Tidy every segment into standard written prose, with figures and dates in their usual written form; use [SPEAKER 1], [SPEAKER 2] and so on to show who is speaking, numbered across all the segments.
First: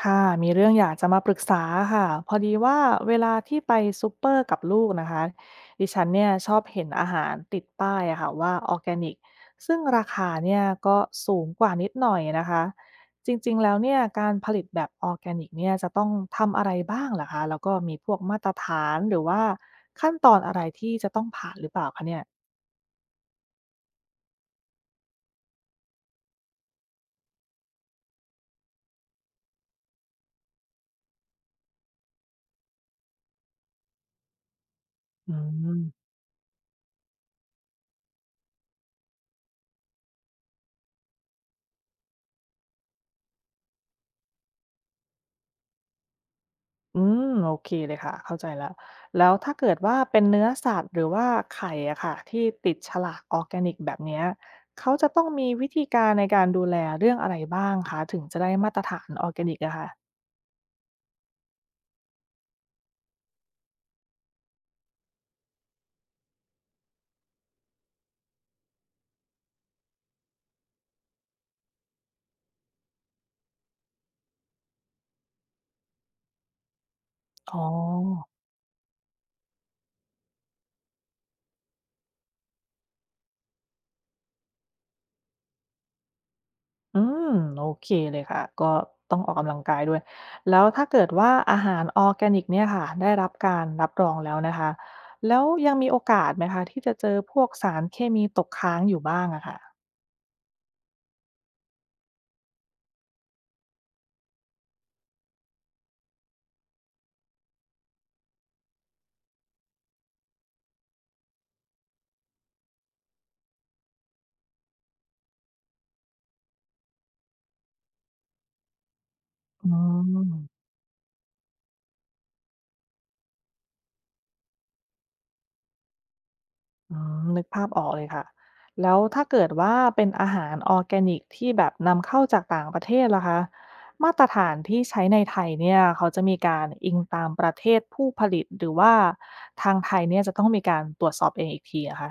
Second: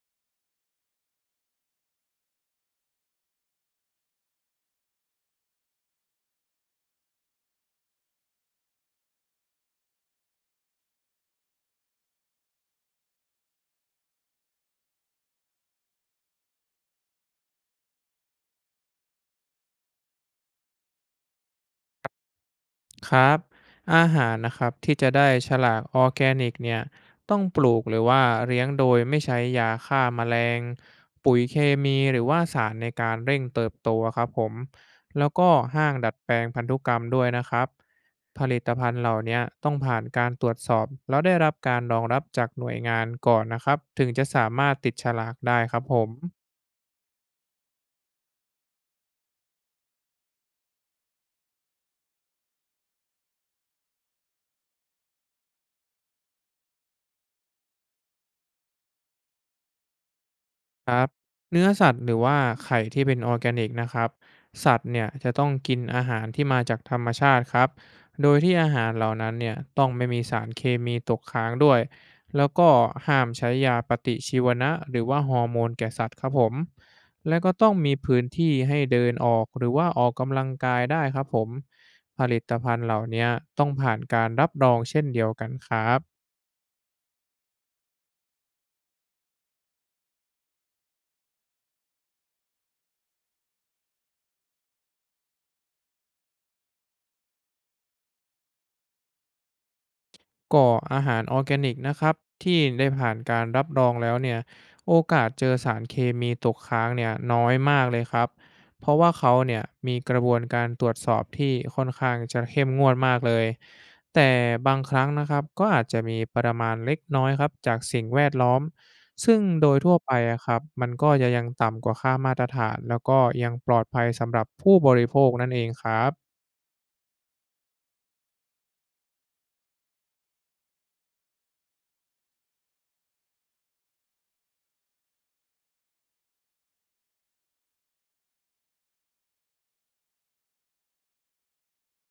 [SPEAKER 1] ค่ะมีเรื่องอยากจะมาปรึกษาค่ะพอดีว่าเวลาที่ไปซูเปอร์กับลูกนะคะดิฉันเนี่ยชอบเห็นอาหารติดป้ายอะค่ะว่าออร์แกนิกซึ่งราคาเนี่ยก็สูงกว่านิดหน่อยนะคะจริงๆแล้วเนี่ยการผลิตแบบออร์แกนิกเนี่ยจะต้องทำอะไรบ้างเหรอคะแล้วก็มีพวกมาตรฐานหรือว่าขั้นตอนอะไรที่จะต้องผ่านหรือเปล่าคะเนี่ย
[SPEAKER 2] ครับอาหารนะครับที่จะได้ฉลากออร์แกนิกเนี่ยต้องปลูกหรือว่าเลี้ยงโดยไม่ใช้ยาฆ่าแมลงปุ๋ยเคมีหรือว่าสารในการเร่งเติบโตครับผมแล้ว
[SPEAKER 1] อื
[SPEAKER 2] ก็ห้าง
[SPEAKER 1] ม
[SPEAKER 2] ดัดแปลงพันธุกรรมด้วยนะครับผลิตภัณฑ์เหล่าเนี้ยต้องผ่านการตรวจสอบแล้วได้รับการรองรับจากหน่วยงานก่อนนะครับถึงจะสามารถติดฉลากได้ครับผม
[SPEAKER 1] อืมโอเคเลยค่ะเข้าใจแล้วแล้วถ้าเกิดว่าเป็นเนื้อสัตว์หรือว่าไข่อะค่ะที่ติดฉลากออร์แกนิกแบบเนี้ยเขาจะต้องมีวิธีการในการดูแลเรื่องอะไรบ้างคะถึงจะได้มาตรฐานออร์แกนิกอะค่ะ
[SPEAKER 2] ครับเนื้อสัตว์หรือว่าไข่ที่เป็นออร์แกนิกนะครับสัตว์เนี่ยจะต้องกินอาหารที่มาจากธรรมชาติครับโดยที่อาหารเหล่านั้นเนี่ยต้องไม่มีสารเคมีตกค้างด้วยแล้วก็ห้ามใช้ยาปฏิชีวนะหรือว่าฮอร์โมนแก่สัตว์ครับผมและก็
[SPEAKER 1] อ๋อ
[SPEAKER 2] ต้องมีพื้นที่ให้เดินออกหรือว่าออกกำลังกายได้ครับผมผลิตภัณฑ์เหล่าเนี้ยต้องผ่านการรับรองเช่นเดียวกันครับ
[SPEAKER 1] อืมโอเคเลยค่ะก็ต้องออกกำลังกายด้วยแล้วถ้าเกิดว่าอาหารออร์แกนิกเนี่ยค่ะได้รับการรับรองแล้วนะคะแล้วยังมีโอกาสไหมคะที่จะเจอพวกสารเคมีตกค้างอยู่บ้างอะค่ะ
[SPEAKER 2] ก็ออาหารออร์แกนิกนะครับที่ได้ผ่านการรับรองแล้วเนี่ยโอกาสเจอสารเคมีตกค้างเนี่ยน้อยมากเลยครับเพราะว่าเขาเนี่ยมีกระบวนการตรวจสอบที่ค่อนข้างจะเข้มงวดมากเลยแต่บางครั้งนะครับก็อาจจะมีปริมาณเล็กน้อยครับจากสิ่งแวดล้อมซึ่งโด
[SPEAKER 1] อื
[SPEAKER 2] ยทั่วไป
[SPEAKER 1] ม
[SPEAKER 2] อะครับมันก็จะยังต่ำกว่าค่ามาตรฐานแล้วก็ยังปลอดภัยสำหรับผู้บริโภคนั่นเองครับ
[SPEAKER 1] อืมนึกภาพออกเลยค่ะ แล้วถ้าเกิดว่าเป็นอาหารออร์แกนิกที่แบบนำเข้าจากต่างประเทศล่ะคะมาตรฐานที่ใช้ในไทยเนี่ยเขาจะมีการอิงตามประเทศผู้ผลิตหรือว่าทางไทยเนี่ยจะต้องมีการตรวจสอบเองอีกทีอะคะ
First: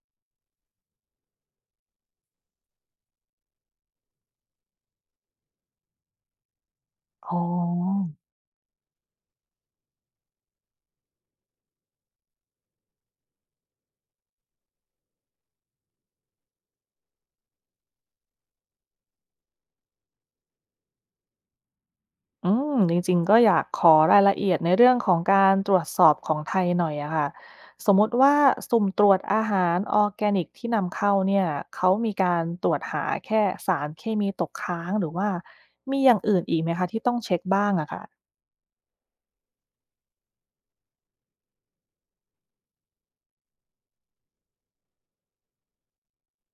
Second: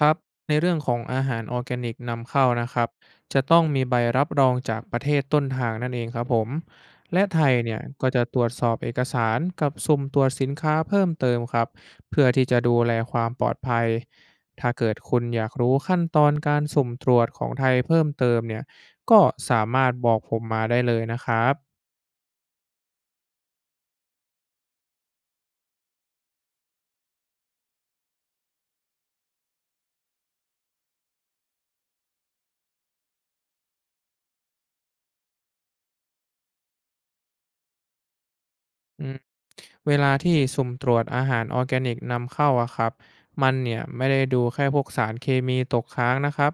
[SPEAKER 2] ครับในเรื่องของอาหารออร์แกนิกนำเข้านะครับจะต้องมีใบรับรองจากประเทศต้นทางนั่นเองครับผมและ
[SPEAKER 1] อ๋
[SPEAKER 2] ไทยเนี่ยก็
[SPEAKER 1] อ
[SPEAKER 2] จะตรวจสอบเอกสารกับสุ่มตรวจสินค้าเพิ่มเติมครับเพื่อที่จะดูแลความปลอดภัยถ้าเกิดคุณอยากรู้ขั้นตอนการสุ่มตรวจของไทยเพิ่มเติมเนี่ยก็สามารถบอกผมมาได้เลยนะครับ
[SPEAKER 1] อืมจริงๆก็อยากขอรายละเอียดในเรื่องของการตรวจสอบของไทยหน่อยอะค่ะสมมติว่าสุ่มตรวจอาหารออร์แกนิกที่นำเข้าเนี่ยเขามีการตรวจหาแค่สารเคมีตกค้างหรือว่ามีอย่างอื่นอีกไหมคะที่ต้องเช็คบ้างอะค่ะ
[SPEAKER 2] อืมเวลาที่สุ่มตรวจอาหารออร์แกนิกนำเข้าอะครับมันเนี่ยไม่ได้ดูแค่พวกสารเคมีตกค้างนะครับ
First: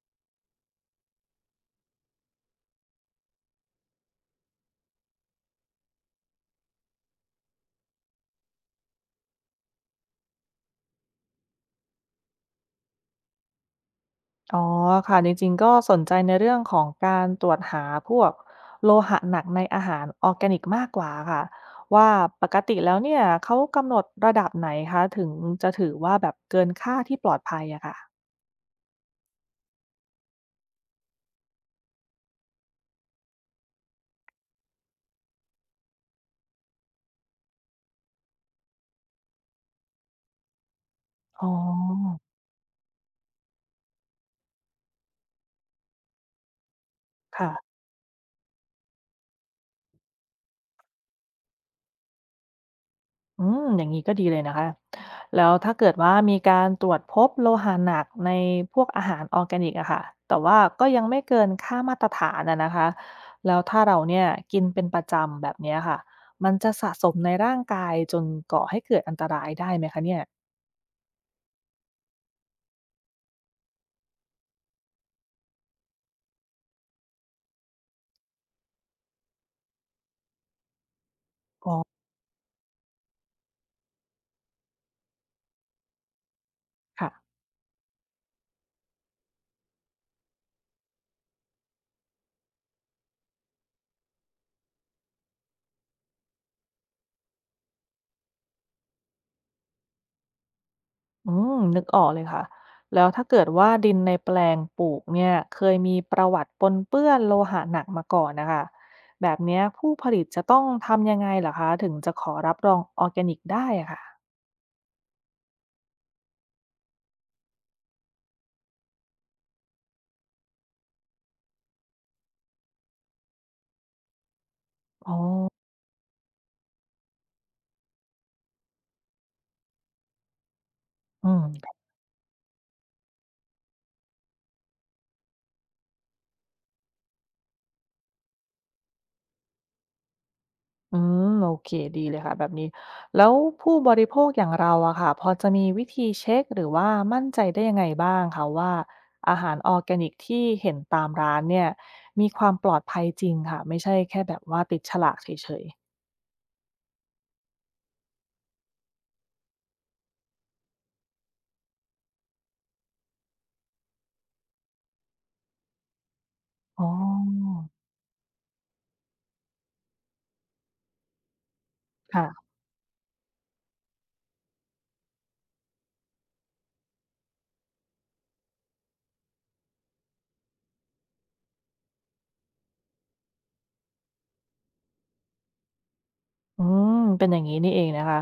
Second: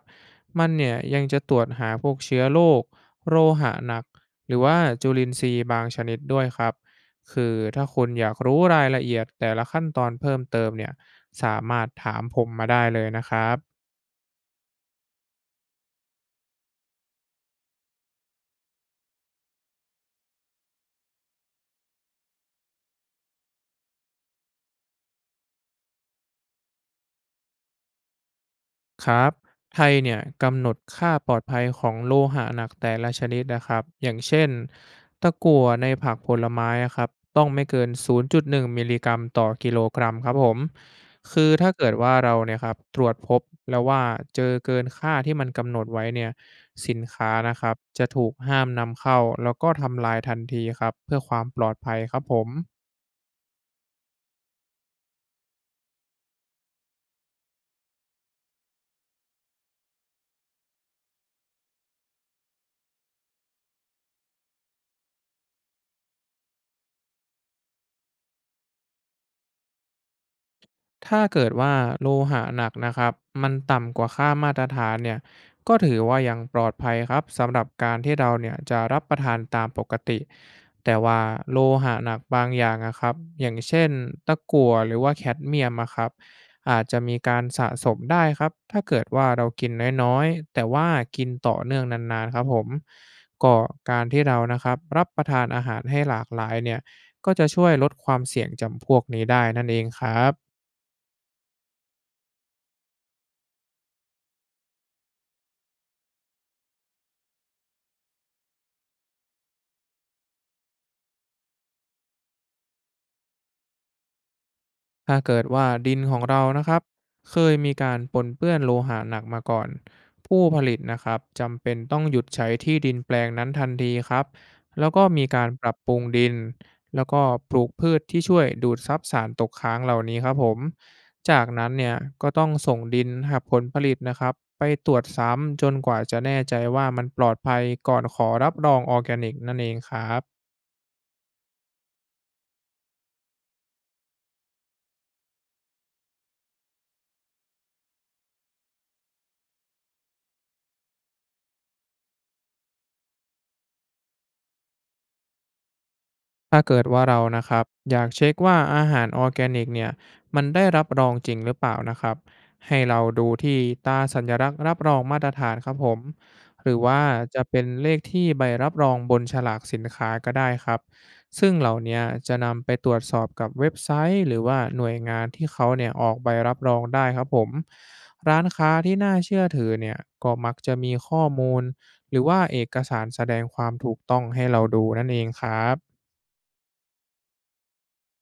[SPEAKER 2] มันเนี่ยยังจะตรวจหาพวกเชื้อโรคโลหะหนักหรือว่าจุลินทรีย์บางชนิดด้วยครับคือถ้าคุณอยากรู้รายละเอียดแต่ละขั้นตอนเพิ่มเติมเนี่ยสามารถถามผมมาได้เลยนะครับ
[SPEAKER 1] อ๋อค่ะจริงๆก็สนใจในเรื่องของการตรวจหาพวกโลหะหนักในอาหารออร์แกนิกมากกว่าค่ะว่าปกติแล้วเนี่ยเขากำหนดระดับไหนคะถึงจะถือว่าแบบเกินค่าที่ปลอดภัยอะค่ะ
[SPEAKER 2] ครับไทยเนี่ยกำหนดค่าปลอดภัยของโลหะหนักแต่ละชนิดนะครับอย่างเช่นตะกั่วในผักผลไม้อะครับต้องไม่เกิน 0.1 มิลลิกรัมต่อกิโลกรัมครับผมคื
[SPEAKER 1] อ๋
[SPEAKER 2] อถ้าเกิดว่า
[SPEAKER 1] อ
[SPEAKER 2] เราเนี่ยครับตรวจพบแล้วว่าเจอเกินค่าที่มันกำหนดไว้เนี่ยสินค้า
[SPEAKER 1] ค่ะ
[SPEAKER 2] นะครับจะถูกห้ามนำเข้าแล้วก็ทำลายทันทีครับเพื่อความปลอดภัยครับผม
[SPEAKER 1] อืมอย่างนี้ก็ดีเลยนะคะ แล้วถ้าเกิดว่ามีการตรวจพบโลหะหนักในพวกอาหารออร์แกนิกอะค่ะแต่ว่าก็ยังไม่เกินค่ามาตรฐานอะนะคะ แล้วถ้าเราเนี่ยกินเป็นประจำแบบเนี้ยค่ะ มันจะสะสมในร่างกายจนก่อให้เกิดอันตรายได้ไหมคะเนี่ย
[SPEAKER 2] ถ้าเกิดว่าโลหะหนักนะครับมันต่ำกว่าค่ามาตรฐานเนี่ยก็ถือว่ายังปลอดภัยครับสำหรับการที่เราเนี่ยจะรับประทานตามปกติแต่ว่าโล
[SPEAKER 1] อ๋อ
[SPEAKER 2] หะหนักบางอย่างนะครับอย่างเช่นตะกั่วหรือว่าแคดเมียมอะครับอาจจะ
[SPEAKER 1] ค่ะ
[SPEAKER 2] มีการสะสมได้ครับถ้าเกิดว่าเรากินน้อยๆแต่ว่ากินต่อเนื่องนานๆครับผมก็การที่เรานะครับรับประทานอาหารให้หลากหลายเนี่ยก็จะช่วยลดความเสี่ยงจำพวกนี้ได้นั่นเองครับ
[SPEAKER 1] อืมนึกออกเลยค่ะ แล้วถ้าเกิดว่าดินในแปลงปลูกเนี่ยเคยมีประวัติปนเปื้อนโลหะหนักมาก่อนนะคะ แบบเนี้ยผู้ผลิตจะต้องทำยังไงเหรอคะถึงจะขอรับรองออร์แกนิกได้อะค่ะ
[SPEAKER 2] ถ้าเกิดว่าดินของเรานะครับเคยมีการปนเปื้อนโลหะหนักมาก่อนผู้ผลิตนะครับจำเป็นต้องหยุดใช้ที่ดินแปลงนั้นทันทีครับแล้วก็
[SPEAKER 1] อ๋อ
[SPEAKER 2] มีการปรับปรุงดินแล้วก็ปลูกพืชที่ช่วยดูดซับสารตกค้างเหล่านี้ครับผม
[SPEAKER 1] อื
[SPEAKER 2] จา
[SPEAKER 1] ม
[SPEAKER 2] กนั้นเนี่ยก็ต้องส่งดินหากผลผลิตนะครับไปตรวจซ้ำจนกว่าจะแน่ใจว่ามันปลอดภัยก่อนขอรับรองออร์แกนิกนั่นเองครับ
[SPEAKER 1] อืมโอเคดีเลยค่ะแบบนี้ แล้วผู้บริโภคอย่างเราอะค่ะ พอจะมีวิธีเช็คหรือว่ามั่นใจได้ยังไงบ้างคะว่าอาหารออร์แกนิกที่เห็นตามร้านเนี่ยมีความปลอดภัยจริงค่ะไม่ใช่แค่แบบว่าติดฉลากเฉย
[SPEAKER 2] ถ้าเกิดว่าเรานะครับอยากเช็คว่าอาหารออร์แกนิกเนี่ยมันได้รับรองจริงหรือเปล่านะครับให้เราดูที่ตราสัญลักษณ์รับรองมาตรฐานครับผมหรือ
[SPEAKER 1] อ๋
[SPEAKER 2] ว่าจะ
[SPEAKER 1] อ
[SPEAKER 2] เป็นเลขที่ใบรับรองบนฉลากสินค้าก็ได้ครับซึ่งเหล่าเนี้ยจะ
[SPEAKER 1] ค่ะ
[SPEAKER 2] นำไปตรวจสอบกับเว็บไซต์หรือว่าหน่วยงานที่เขาเนี่ยออกใบรับรองได้ครับผมร้านค้าที่น่าเชื่อถือเนี่ยก็มักจะมีข้อมูลหรือว่าเอกสารแสดงความถูกต้องให้เราดูนั่นเองครับ
[SPEAKER 1] อืมเป็นอย่างงี้นี่เองนะคะ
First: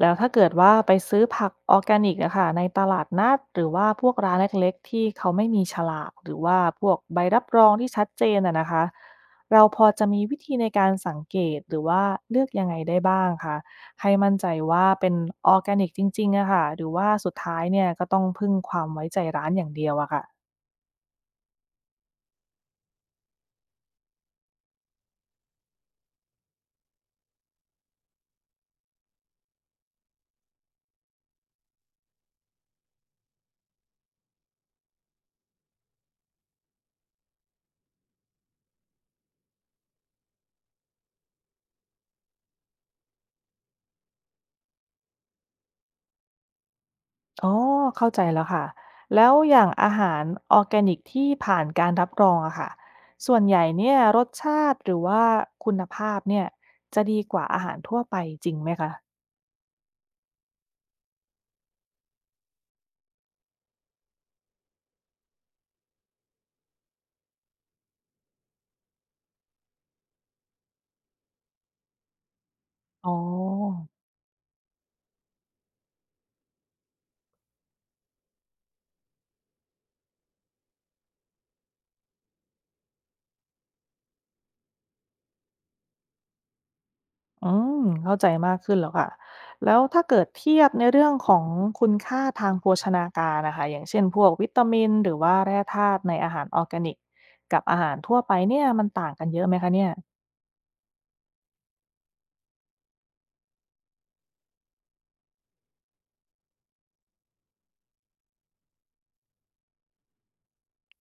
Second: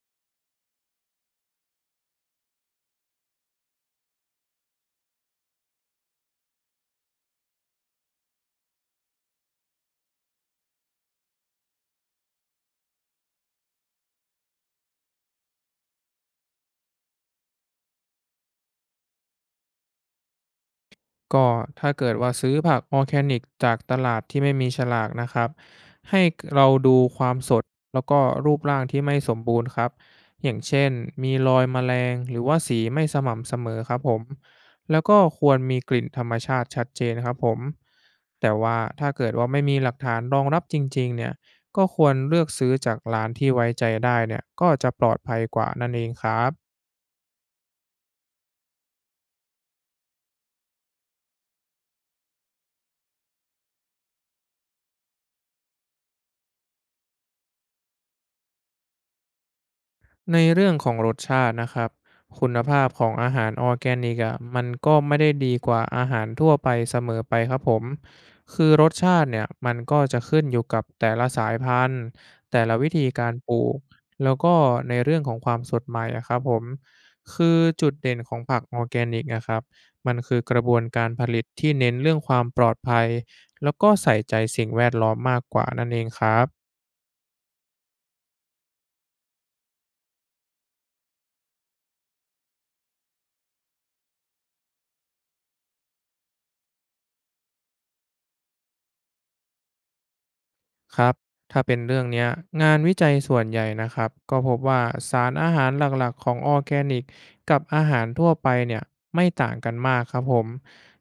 [SPEAKER 1] แล้วถ้าเกิดว่าไปซื้อผักออร์แกนิกอะค่ะในตลาดนัดหรือว่าพวกร้านเล็กๆที่เขาไม่มีฉลากหรือว่าพวกใบรับรองที่ชัดเจนอะนะคะ เราพอจะมีวิธีในการสังเกตหรือว่าเลือกยังไงได้บ้างคะให้มั่นใจว่าเป็นออร์แกนิกจริงๆอะค่ะหรือว่าสุดท้ายเนี่ยก็ต้องพึ่งความไว้ใจร้านอย่างเดียวอะค่ะ
[SPEAKER 2] ก็ถ้าเกิดว่าซื้อผักออร์แกนิกจากตลาดที่ไม่มีฉลากนะครับให้เราดูความสดแล้วก็รูปร่างที่ไม่สมบูรณ์ครับอย่างเช่นมีรอยแมลงหรือว่าสีไม่สม่ำเสมอครับผมแล้วก็ควรมีกลิ่นธรรมชาติชัดเจนครับผมแต่ว่าถ้าเกิดว่าไม่มีหลักฐานรองรับจริงๆเนี่ยก็ควรเลือกซื้อจากร้านที่ไว้ใจได้เนี่ยก็จะปลอดภัยกว่านั่นเองครับ
[SPEAKER 1] อ๋อเข้าใจแล้วค่ะแล้วอย่างอาหารออร์แกนิกที่ผ่านการรับรองอะค่ะส่วนใหญ่เนี่ยรสชาติหรือว่าคุณภาพเนี่ยจะดีกว่าอาหารทั่วไปจริงไหมคะ
[SPEAKER 2] ในเรื่องของรสชาตินะครับคุณภาพของอาหารออร์แกนิกอะมันก็ไม่ได้ดีกว่าอาหารทั่วไปเสมอไปครับผมคือรสชาติเนี่ยมันก็จะขึ้นอยู่กับแต่ละสายพันธุ์แต่ละวิธี
[SPEAKER 1] อ๋
[SPEAKER 2] การปลูก
[SPEAKER 1] อ
[SPEAKER 2] แล้วก็ในเรื่องของความสดใหม่อะครับผมคือจุดเด่นของผักออร์แกนิกนะครับมันคือกระบวนการผลิตที่เน้นเรื่องความปลอดภัยแล้วก็ใส่ใจสิ่งแวดล้อมมากกว่านั่นเองครับ
[SPEAKER 1] อืมเข้าใจมากขึ้นแล้วค่ะแล้วถ้าเกิดเทียบในเรื่องของคุณค่าทางโภชนาการน่ะค่ะอย่างเช่นพวกวิตามินหรือว่าแร่ธาตุในอาหารออร์แกนิกกับอาหารทั่วไปเนี่ยมันต่างกันเยอะไหมคะเนี่ย
[SPEAKER 2] ครับถ้าเป็นเรื่องเนี้ยงานวิจัยส่วนใหญ่นะครับก็พบว่าสารอาหารหลักๆของออร์แกนิกกับอาหารทั่วไปเนี่ยไม่ต่างกันมากครับผม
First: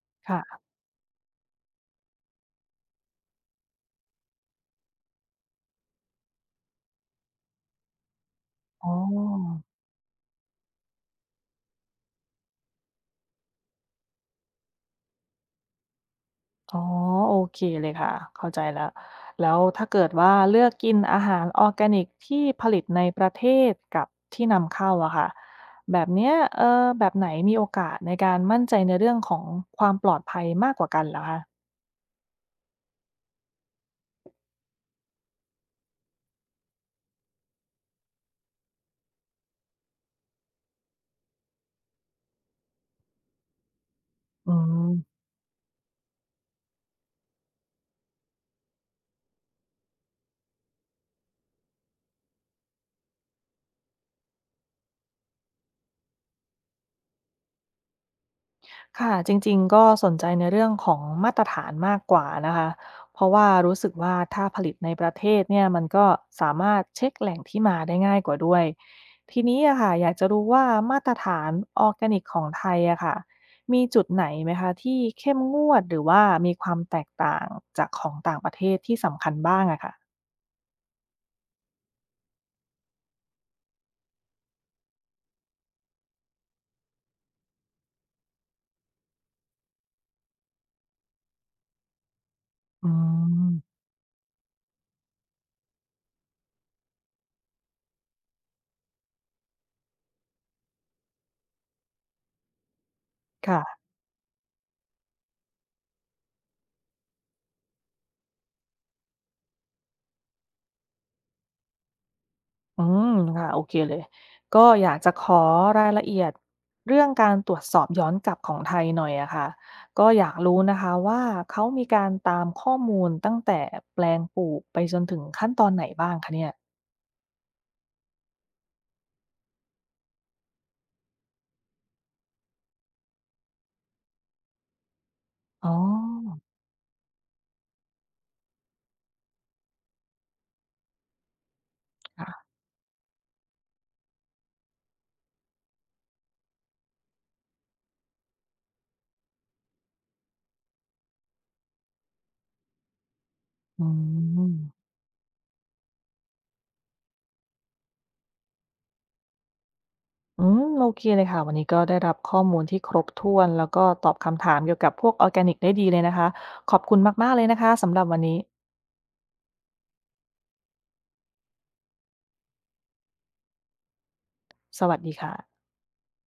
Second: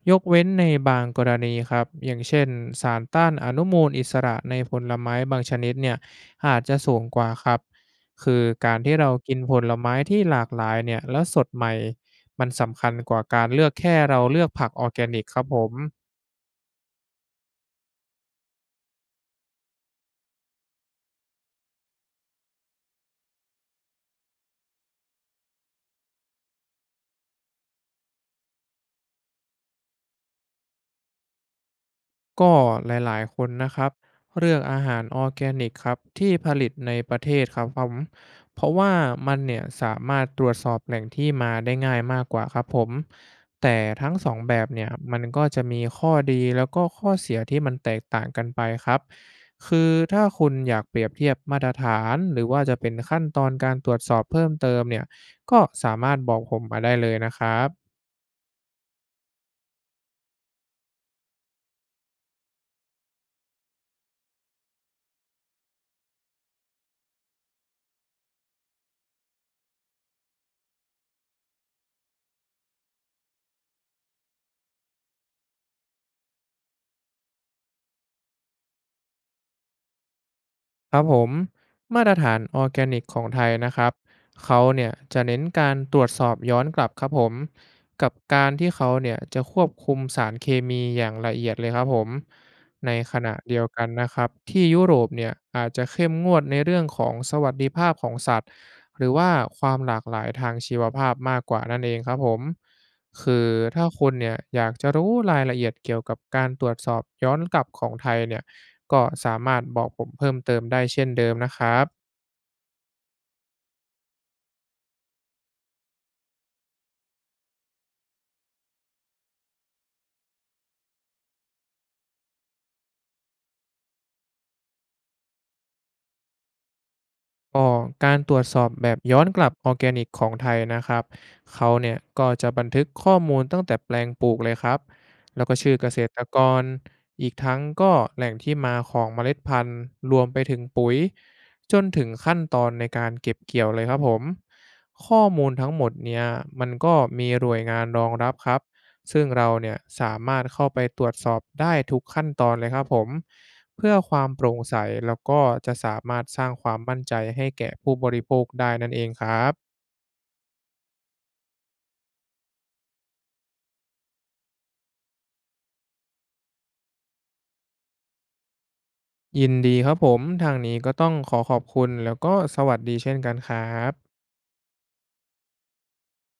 [SPEAKER 2] ยกเว้น
[SPEAKER 1] ค่ะ
[SPEAKER 2] ในบางกรณีครับอย่างเช่นสารต้านอนุมูลอิสระในผลไม้บางชนิดเนี่ยอาจจะสูงกว่าครับคือการ
[SPEAKER 1] อ๋อ
[SPEAKER 2] ที่เรากินผลไม้ที่หลากหลายเนี่ยแล้วสดใหม่มันสำคัญกว่าการเลือกแค่เราเลือกผักออร์แกนิกครับผม
[SPEAKER 1] อ๋อโอเคเลยค่ะเข้าใจแล้วแล้วถ้าเกิดว่าเลือกกินอาหารออร์แกนิกที่ผลิตในประเทศกับที่นำเข้าอะค่ะแบบเนี้ยแบบไหนมีโอกาสในการมั่นใจในเรื่องของความปลอดภัยมากกว่ากันเหรอคะ
[SPEAKER 2] ก็หลายๆคนนะครับเลือกอาหารออร์แกนิกครับที่ผลิตในประเทศครับผมเพราะว่ามันเนี่ยสามารถตรวจสอบแหล่งที่มาได้ง่ายมากกว่าครับผมแต่ทั้งสอง
[SPEAKER 1] อื
[SPEAKER 2] แบบเนี่ยมั
[SPEAKER 1] ม
[SPEAKER 2] นก็จะมีข้อดีแล้วก็ข้อเสียที่มันแตกต่างกันไปครับคือถ้าคุณอยากเปรียบเทียบมาตรฐานหรือว่าจะเป็นขั้นตอนการตรวจสอบเพิ่มเติมเนี่ยก็สามารถบอกผมมาได้เลยนะครับ
[SPEAKER 1] ค่ะจริงๆก็สนใจในเรื่องของมาตรฐานมากกว่านะคะเพราะว่ารู้สึกว่าถ้าผลิตในประเทศเนี่ยมันก็สามารถเช็คแหล่งที่มาได้ง่ายกว่าด้วยทีนี้อะค่ะอยากจะรู้ว่ามาตรฐานออร์แกนิกของไทยอะค่ะมีจุดไหนไหมคะที่เข้มงวดหรือว่ามีความแตกต่างจากของต่างประเทศที่สำคัญบ้างอะค่ะ
[SPEAKER 2] ครับผมมาตรฐานออร์แกนิกของไทยนะครับเขาเนี่ยจะเน้นการตรวจสอบย้อนกลับครับผมกับการที่เขาเนี่ยจะควบคุมสารเคมีอย่างละเอียดเลยครับผม
[SPEAKER 1] อื
[SPEAKER 2] ในขณะเดียว
[SPEAKER 1] ม
[SPEAKER 2] กันนะครับที่ยุโรปเนี่ยอาจจะเข้มงวดในเรื่องของสวัสดิภาพของสัตว์หรือว่าความหลากหลายทางชีวภาพมากกว่านั่นเองครับผมคือ
[SPEAKER 1] ค่ะ
[SPEAKER 2] ถ้าคุณเนี่ยอยากจะรู้รายละเอียดเกี่ยวกับการตรวจสอบย้อนกลับของไทยเนี่ย ก็สามารถบอกผมเพิ่มเติมได้เช่นเดิมนะครับ
[SPEAKER 1] อืมค่ะโอเคเลยก็อยากจะขอรายละเอียดเรื่องการตรวจสอบย้อนกลับของไทยหน่อยอะค่ะก็อยากรู้นะคะว่าเขามีการตามข้อมูลตั้งแต่แปลงปลูกไปจนถึงขั้นตอนไหนบ้างคะเนี่ย
[SPEAKER 2] ก็การตรวจสอบแบบย้อนกลับออร์แกนิกของไทยนะครับเขาเนี่ยก็จะบันทึกข้อมูลตั้งแต่แปลงปลูกเลยครับแล้วก็
[SPEAKER 1] อ๋
[SPEAKER 2] ชื่อเกษตรก
[SPEAKER 1] อ
[SPEAKER 2] รอีกทั้งก็แหล่งที่มาของเมล็ดพันธุ์รวมไปถึงปุ๋ยจนถึงขั้น
[SPEAKER 1] ค่ะ
[SPEAKER 2] ตอนในการเก็บเกี่ยวเลยครับผมข้อมูลทั้งหมดเนี่ยมันก็มีหน่วยงานรองรับครับ ซึ่งเราเนี่ยสามารถเข้าไปตรวจสอบได้ทุกขั้นตอนเลยครับผม
[SPEAKER 1] อื
[SPEAKER 2] เพื่อความโปร่ง
[SPEAKER 1] ม
[SPEAKER 2] ใสแล้วก็จะสามารถสร้างความมั่นใจให้แก่ผู้บริโภคได้นั่นเองครับ
[SPEAKER 1] อืมโอเคเลยค่ะวันนี้ก็ได้รับข้อมูลที่ครบถ้วนแล้วก็ตอบคำถามเกี่ยวกับพวกออร์แกนิกได้ดีเลยนะคะขอบคุณมากๆเลยนะคะสำหรับวันนี้
[SPEAKER 2] ยินดีครับผมทางนี้ก็ต้องขอขอบคุณแล้วก็สวัสดีเช่นกันครับ
[SPEAKER 1] สวัสดีค่ะ